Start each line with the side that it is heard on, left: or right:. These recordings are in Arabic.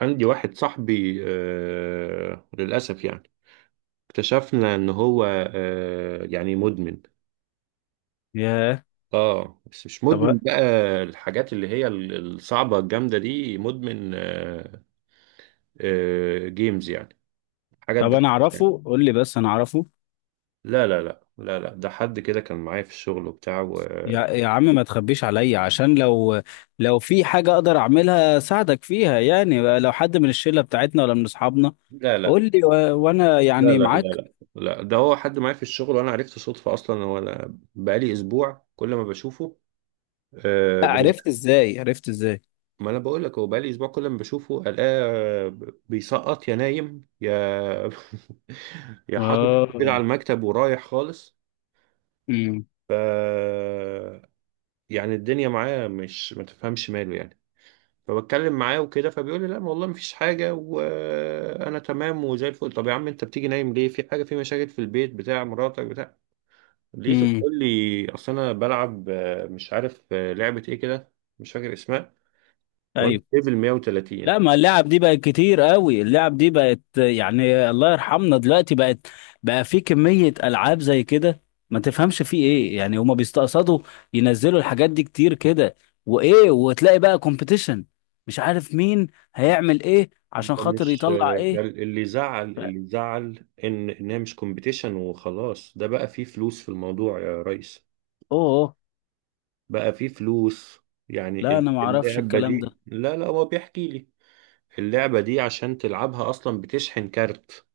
right: عندي واحد صاحبي للأسف يعني اكتشفنا إن هو يعني مدمن.
left: ياه.
right: اه بس مش مدمن
left: طب
right: بقى الحاجات اللي هي الصعبة الجامدة دي مدمن جيمز يعني حاجات
left: طب
right: ده
left: انا
right: يعني.
left: اعرفه، قول لي بس انا اعرفه.
right: لا لا لا لا لا، ده حد كده كان معايا في الشغل وبتاع
left: يا عم ما تخبيش عليا، عشان لو في حاجة اقدر اعملها ساعدك فيها، يعني لو حد من الشلة بتاعتنا ولا من اصحابنا
right: لا لا
left: قول لي، و... وانا
right: لا
left: يعني
right: لا لا
left: معاك.
right: لا لا، ده هو حد معايا في الشغل وانا عرفته صدفة اصلا، هو انا بقالي اسبوع كل ما بشوفه. آه،
left: لا، عرفت ازاي؟ عرفت ازاي؟
right: ما انا بقول لك هو بقالي اسبوع كل ما بشوفه الاقيه بيسقط، يا نايم يا يا حاطط كده على
left: اه.
right: المكتب ورايح خالص.
left: امم.
right: ف يعني الدنيا معاه مش، ما تفهمش ماله يعني. فبتكلم معاه وكده فبيقول لي لا ما والله مفيش حاجه وانا تمام وزي الفل. طب يا عم انت بتيجي نايم ليه؟ في حاجه؟ في مشاكل في البيت بتاع مراتك بتاع؟ لقيته
left: امم.
right: بيقول لي اصل انا بلعب، مش عارف، لعبه ايه كده مش فاكر اسمها، وانا
left: ايوه.
right: في ليفل 130.
left: لا، ما اللعب دي بقت كتير قوي، اللعب دي بقت يعني الله يرحمنا دلوقتي، بقت بقى في كمية ألعاب زي كده، ما تفهمش في ايه، يعني هما بيستقصدوا ينزلوا الحاجات دي كتير كده. وايه، وتلاقي بقى كومبيتيشن، مش عارف مين هيعمل ايه عشان
right: ده
left: خاطر
right: مش
left: يطلع
right: ده
left: ايه.
right: اللي زعل،
left: ف-
right: اللي زعل ان انها مش كومبيتيشن وخلاص، ده بقى فيه فلوس في الموضوع يا ريس.
left: اوه.
right: بقى فيه فلوس يعني
left: لا انا ما اعرفش
right: اللعبة
left: الكلام
right: دي،
left: ده.
right: لا لا هو بيحكي لي اللعبة دي عشان تلعبها اصلا بتشحن كارت.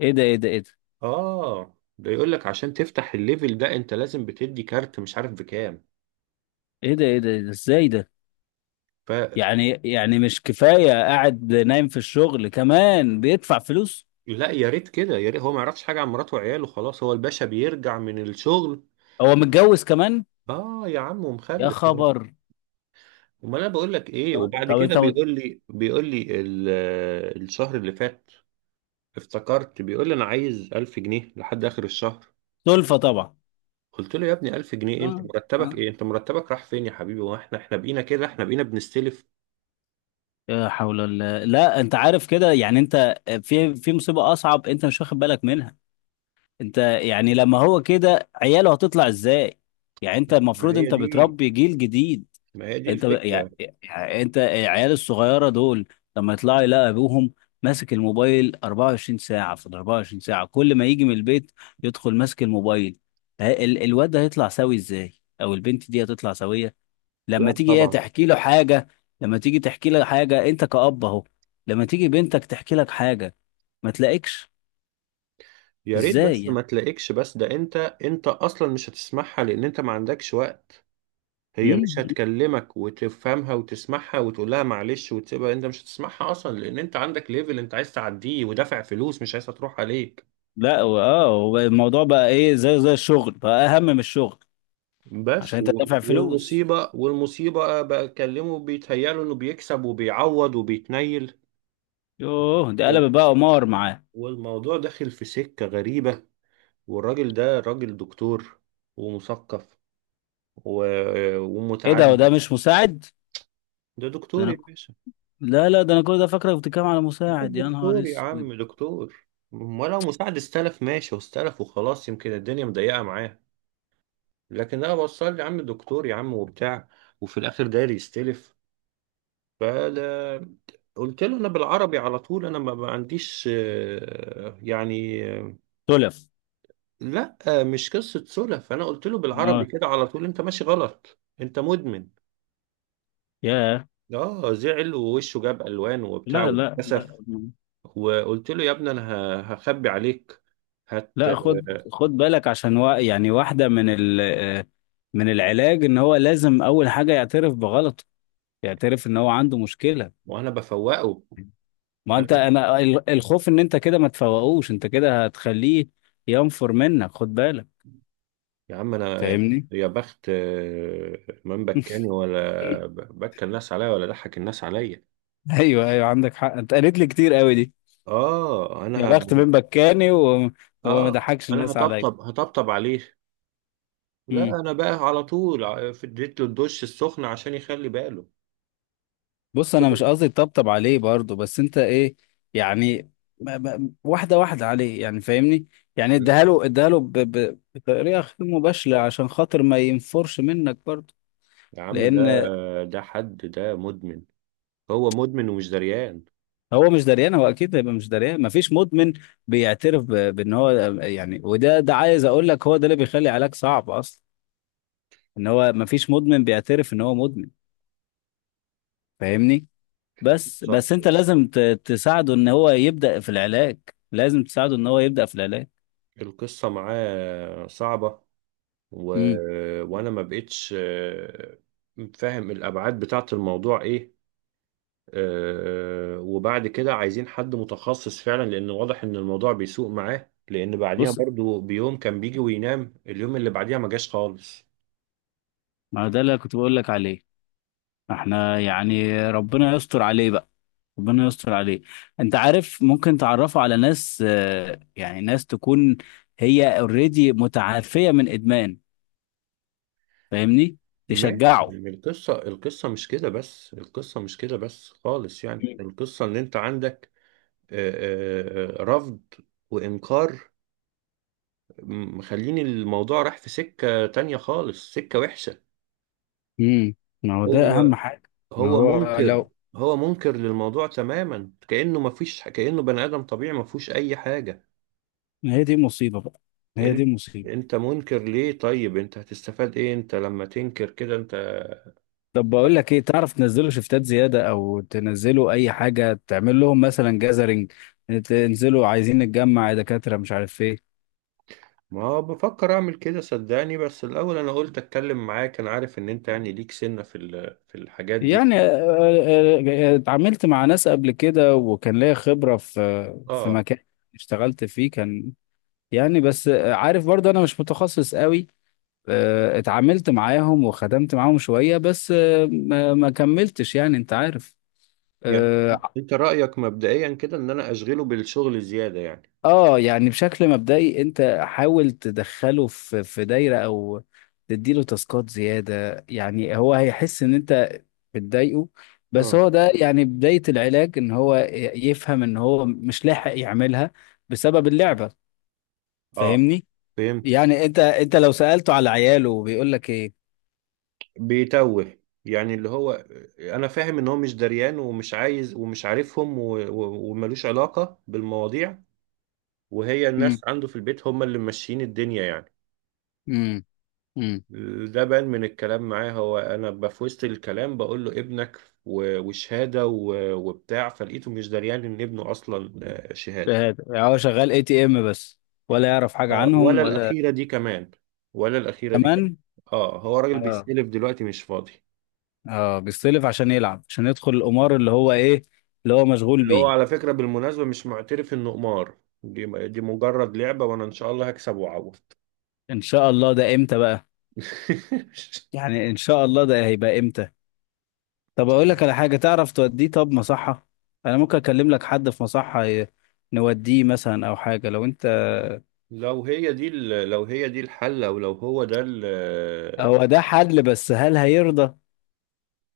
left: ايه ده؟ ايه ده؟ ايه ده؟
right: اه ده يقول لك عشان تفتح الليفل ده انت لازم بتدي كارت مش عارف بكام.
left: ايه ده؟ ايه ده؟ إيه ده؟ ازاي ده؟
right: فلا،
left: يعني مش كفاية قاعد نايم في الشغل، كمان بيدفع فلوس؟
right: يا ريت كده، يا ريت. هو ما يعرفش حاجة عن مراته وعياله خلاص، هو الباشا بيرجع من الشغل.
left: هو متجوز كمان؟
right: اه يا عم
left: يا
right: ومخلف.
left: خبر.
right: ما انا بقول لك ايه،
left: طب
right: وبعد
left: طب
right: كده بيقول لي بيقول لي الشهر اللي فات افتكرت بيقول لي انا عايز 1000 جنيه لحد اخر الشهر.
left: سلفة طبعا.
right: قلت له يا ابني 1000 جنيه إيه؟ انت
left: اه.
right: مرتبك
left: اه.
right: ايه؟ انت مرتبك راح فين يا حبيبي؟ واحنا بقينا كده؟ احنا بقينا بنستلف؟
left: لا حول الله. لا انت عارف كده، يعني انت في مصيبة اصعب انت مش واخد بالك منها. انت يعني لما هو كده، عياله هتطلع ازاي؟ يعني انت
right: ما
left: المفروض
right: هي
left: انت
right: دي،
left: بتربي جيل جديد.
right: ما هي دي الفكرة.
left: يعني انت العيال الصغيرة دول لما يطلعوا يلاقي ابوهم ماسك الموبايل 24 ساعة في ال 24 ساعة، كل ما يجي من البيت يدخل ماسك الموبايل، الواد ده هيطلع سوي ازاي؟ او البنت دي هتطلع سوية؟ لما
right: لا
left: تيجي هي
right: طبعا.
left: تحكي له حاجة، لما تيجي تحكي له حاجة انت كأب اهو، لما تيجي بنتك تحكي لك حاجة ما تلاقيكش.
right: يا ريت،
left: ازاي
right: بس ما
left: يعني؟
right: تلاقيكش. بس ده انت، اصلا مش هتسمعها، لان انت ما عندكش وقت. هي مش
left: مم؟
right: هتكلمك وتفهمها وتسمعها وتقول لها معلش وتسيبها، انت مش هتسمعها اصلا، لان انت عندك ليفل انت عايز تعديه ودافع فلوس مش عايزها تروح عليك.
left: لا، اه هو الموضوع بقى ايه، زي الشغل، بقى اهم من الشغل، عشان انت دافع فلوس.
right: والمصيبة، بقى بكلمه بيتهيأله انه بيكسب وبيعوض وبيتنيل.
left: يوه، ده
right: وال-
left: قلب بقى قمار معاه.
right: والموضوع داخل في سكة غريبة. والراجل ده راجل دكتور، ومثقف، و...
left: ايه ده، وده
right: ومتعلم.
left: مش مساعد؟
right: ده
left: ده
right: دكتور يا
left: انا،
right: باشا.
left: لا لا، ده انا كل ده فاكرك بتتكلم على
right: بس
left: مساعد، يا نهار
right: دكتور يا
left: اسود.
right: عم، دكتور، ولو مساعد استلف ماشي، واستلف وخلاص، يمكن الدنيا مضيقة معاه. لكن انا بوصل لي يا عم دكتور يا عم وبتاع، وفي الاخر داير يستلف. فده، قلت له انا بالعربي على طول، انا ما عنديش يعني،
left: تلف.
right: لا، مش قصة سلف. انا قلت له بالعربي
left: ما-
right: كده على طول انت ماشي غلط، انت مدمن.
left: يا
right: اه زعل ووشه جاب الوان وبتاع
left: لا لا لا.
right: واتكسف. وقلت له يا ابني انا هخبي عليك هت
left: لا. خد، خد بالك، عشان يعني واحدة من ال من العلاج ان هو لازم اول حاجة يعترف بغلطه، يعترف ان هو عنده مشكلة.
right: وانا بفوقه.
left: ما انت
right: انا
left: انا الخوف ان انت كده ما تفوقوش، انت كده هتخليه ينفر منك، خد بالك.
right: يا عم،
left: فاهمني؟
right: يا بخت من بكاني ولا بكى الناس عليا ولا ضحك الناس عليا.
left: ايوه ايوه، عندك حق، انت قالت لي كتير قوي دي.
right: اه انا
left: يا بخت من بكاني و... وما
right: اه
left: ضحكش
right: انا
left: الناس عليا.
right: هطبطب، عليه. لا انا بقى على طول اديت له الدش السخن عشان يخلي باله.
left: بص انا مش قصدي طبطب عليه برضه، بس انت ايه يعني، واحده واحده عليه، يعني فاهمني؟ يعني
right: لا
left: اديها له، اديها له بطريقه غير مباشره، عشان خاطر ما ينفرش منك برضه.
right: يا عم ده،
left: لان
right: حد ده مدمن، هو مدمن ومش دريان.
left: هو مش دريان، هو اكيد هيبقى مش دريان، مفيش مدمن بيعترف بان هو يعني، وده ده عايز اقول لك، هو ده اللي بيخلي علاج صعب اصلا، ان هو مفيش مدمن بيعترف ان هو مدمن. فاهمني؟ بس
right: ص-
left: انت لازم تساعده ان هو يبدا في العلاج، لازم تساعده ان هو يبدا في العلاج.
right: القصة معاه صعبة، و...
left: امم.
right: وانا ما بقتش فاهم الابعاد بتاعت الموضوع ايه. وبعد كده عايزين حد متخصص فعلا، لان واضح ان الموضوع بيسوء معاه، لان بعديها
left: بص،
right: برضو بيوم كان بيجي وينام، اليوم اللي بعديها ما جاش خالص.
left: ما ده اللي كنت بقول لك عليه. احنا يعني ربنا يستر عليه بقى، ربنا يستر عليه. انت عارف ممكن تعرفه على ناس، يعني ناس تكون هي اوريدي متعافية من ادمان، فاهمني؟
right: ماشي
left: تشجعه.
right: يعني القصة، القصة مش كده بس، القصة مش كده بس خالص، يعني القصة ان انت عندك آه، رفض وانكار، مخلين الموضوع راح في سكة تانية خالص، سكة وحشة.
left: امم. ما هو ده اهم
right: هو
left: حاجة. ما
right: هو
left: هو
right: منكر،
left: لو،
right: هو منكر للموضوع تماما، كأنه ما فيش، كأنه بني آدم طبيعي ما فيهوش اي حاجة.
left: ما هي دي مصيبة بقى، ما هي دي
right: انت،
left: مصيبة.
right: منكر ليه؟ طيب انت هتستفاد ايه انت لما تنكر كده انت؟
left: طب بقول لك ايه، تعرف تنزله شفتات زيادة او تنزله اي حاجة، تعمل لهم مثلا جازرينج، تنزلوا عايزين نتجمع يا دكاترة، مش عارف ايه.
right: ما هو بفكر اعمل كده صدقني، بس الاول انا قلت اتكلم معاك، انا عارف ان انت يعني ليك سنة في في الحاجات دي.
left: يعني اتعاملت مع ناس قبل كده، وكان ليا خبرة في
right: اه،
left: مكان اشتغلت فيه، كان يعني بس عارف برضه انا مش متخصص قوي. اتعاملت معاهم وخدمت معاهم شوية، بس ما كملتش، يعني انت عارف.
right: يعني
left: آه،
right: انت رأيك مبدئيا كده ان انا اشغله بالشغل زيادة يعني.
left: اه يعني بشكل مبدئي انت حاول تدخله في دايره، او تديله تاسكات زياده، يعني هو هيحس ان انت بتضايقه، بس
right: اه
left: هو ده يعني بدايه العلاج، ان هو يفهم ان هو مش لاحق يعملها بسبب اللعبه.
right: اه،
left: فاهمني؟
right: فهمت.
left: يعني انت لو سالته على عياله بيقول لك ايه؟
right: بيتوه يعني، اللي هو، انا فاهم ان هو مش دريان ومش عايز ومش عارفهم وملوش علاقة بالمواضيع، وهي الناس
left: امم.
right: عنده في البيت هم اللي ماشيين الدنيا يعني.
left: امم. امم.
right: ده بان من الكلام معاه، هو انا في وسط الكلام بقول له ابنك وشهاده وبتاع، فلقيته مش دريان ان ابنه اصلا شهاده.
left: هو شغال اي تي ام بس؟ ولا يعرف حاجه
right: اه
left: عنهم
right: ولا
left: ولا؟
right: الاخيره دي كمان، ولا الاخيره دي كمان.
left: كمان.
right: اه هو راجل
left: اه.
right: بيستلف دلوقتي مش فاضي.
left: اه بيستلف عشان يلعب، عشان يدخل القمار اللي هو ايه، اللي هو مشغول
right: اللي هو
left: بيه.
right: على فكره بالمناسبه مش معترف انه قمار، دي دي مجرد لعبه وانا ان شاء الله هكسب واعوض.
left: ان شاء الله، ده امتى بقى؟ يعني ان شاء الله ده هيبقى امتى؟ طب اقول لك على حاجه، تعرف توديه طب مصحه؟ انا ممكن اكلم لك حد في مصحه، نوديه مثلا، او حاجه لو انت.
right: لو هي دي لو هي دي الحل، او لو هو ده
left: هو ده حل، بس هل هيرضى؟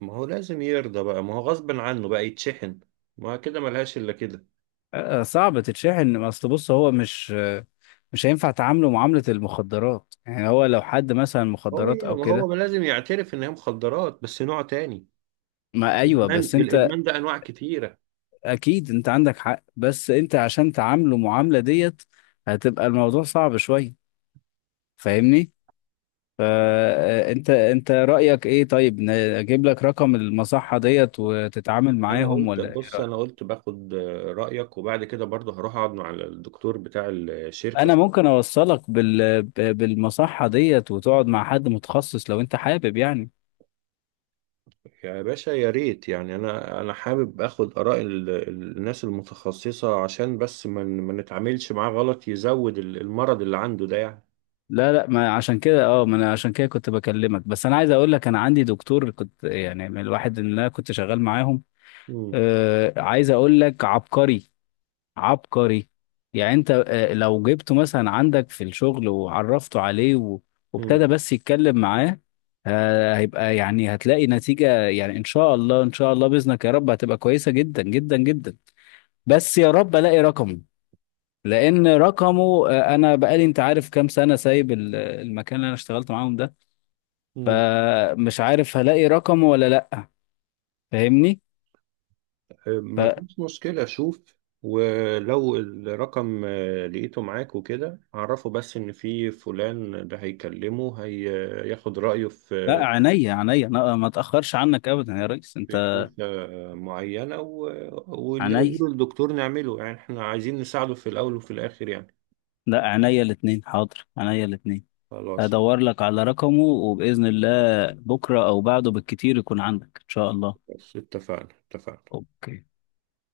right: ما هو لازم يرضى بقى، ما هو غصب عنه بقى يتشحن، ما كده ملهاش الا كده.
left: صعب تتشحن، اصل بص هو مش مش هينفع تعامله معامله المخدرات، يعني هو لو حد مثلا
right: هو،
left: مخدرات او
right: ما
left: كده.
right: ما لازم يعترف ان هي مخدرات بس نوع تاني.
left: ما ايوه
right: الادمان،
left: بس انت،
right: الادمان ده انواع كتيره.
left: اكيد انت عندك حق، بس انت عشان تعامله معاملة ديت هتبقى الموضوع صعب شوية، فاهمني؟ فانت انت رأيك ايه طيب، اجيب لك رقم المصحة ديت وتتعامل
right: انا
left: معاهم،
right: قلت
left: ولا ايه
right: بص،
left: رأيك؟
right: انا قلت باخد رايك، وبعد كده برضه هروح اقعد مع الدكتور بتاع
left: انا
right: الشركه.
left: ممكن اوصلك بالمصحة ديت، وتقعد مع حد متخصص، لو انت حابب يعني.
right: يا باشا يا ريت يعني، انا انا حابب اخد اراء الناس المتخصصه، عشان بس ما ما نتعاملش معاه غلط يزود المرض اللي عنده ده يعني.
left: لا لا، ما عشان كده اه، ما انا عشان كده كنت بكلمك، بس انا عايز اقول لك انا عندي دكتور، كنت يعني من الواحد اللي انا كنت شغال معاهم.
right: مم.
left: عايز اقول لك عبقري، عبقري، يعني انت لو جبته مثلا عندك في الشغل وعرفته عليه،
right: مم.
left: وابتدى بس يتكلم معاه، هيبقى يعني هتلاقي نتيجة، يعني ان شاء الله، ان شاء الله بإذنك يا رب هتبقى كويسة جدا جدا جدا. بس يا رب الاقي رقمه، لان رقمه انا بقالي انت عارف كام سنة سايب المكان اللي انا اشتغلت معاهم ده،
right: مم.
left: فمش عارف هلاقي رقمه ولا لا. فاهمني؟
right: ما
left: فلا
right: فيش مشكلة، شوف، ولو الرقم لقيته معاك وكده عرفه، بس إن في فلان ده هيكلمه هياخد رأيه في،
left: عينيا، عينيا، أنا ما اتأخرش عنك ابدا يا ريس انت.
right: في كنيسة معينة، واللي
left: عينيا،
right: يقوله الدكتور نعمله، يعني احنا عايزين نساعده في الأول وفي الآخر يعني.
left: لا عينيا الاتنين، حاضر، عينيا الاتنين.
right: خلاص،
left: هدور لك على رقمه، وبإذن الله بكرة أو بعده بالكتير يكون عندك إن شاء الله.
right: بس اتفقنا، اتفقنا.
left: اوكي.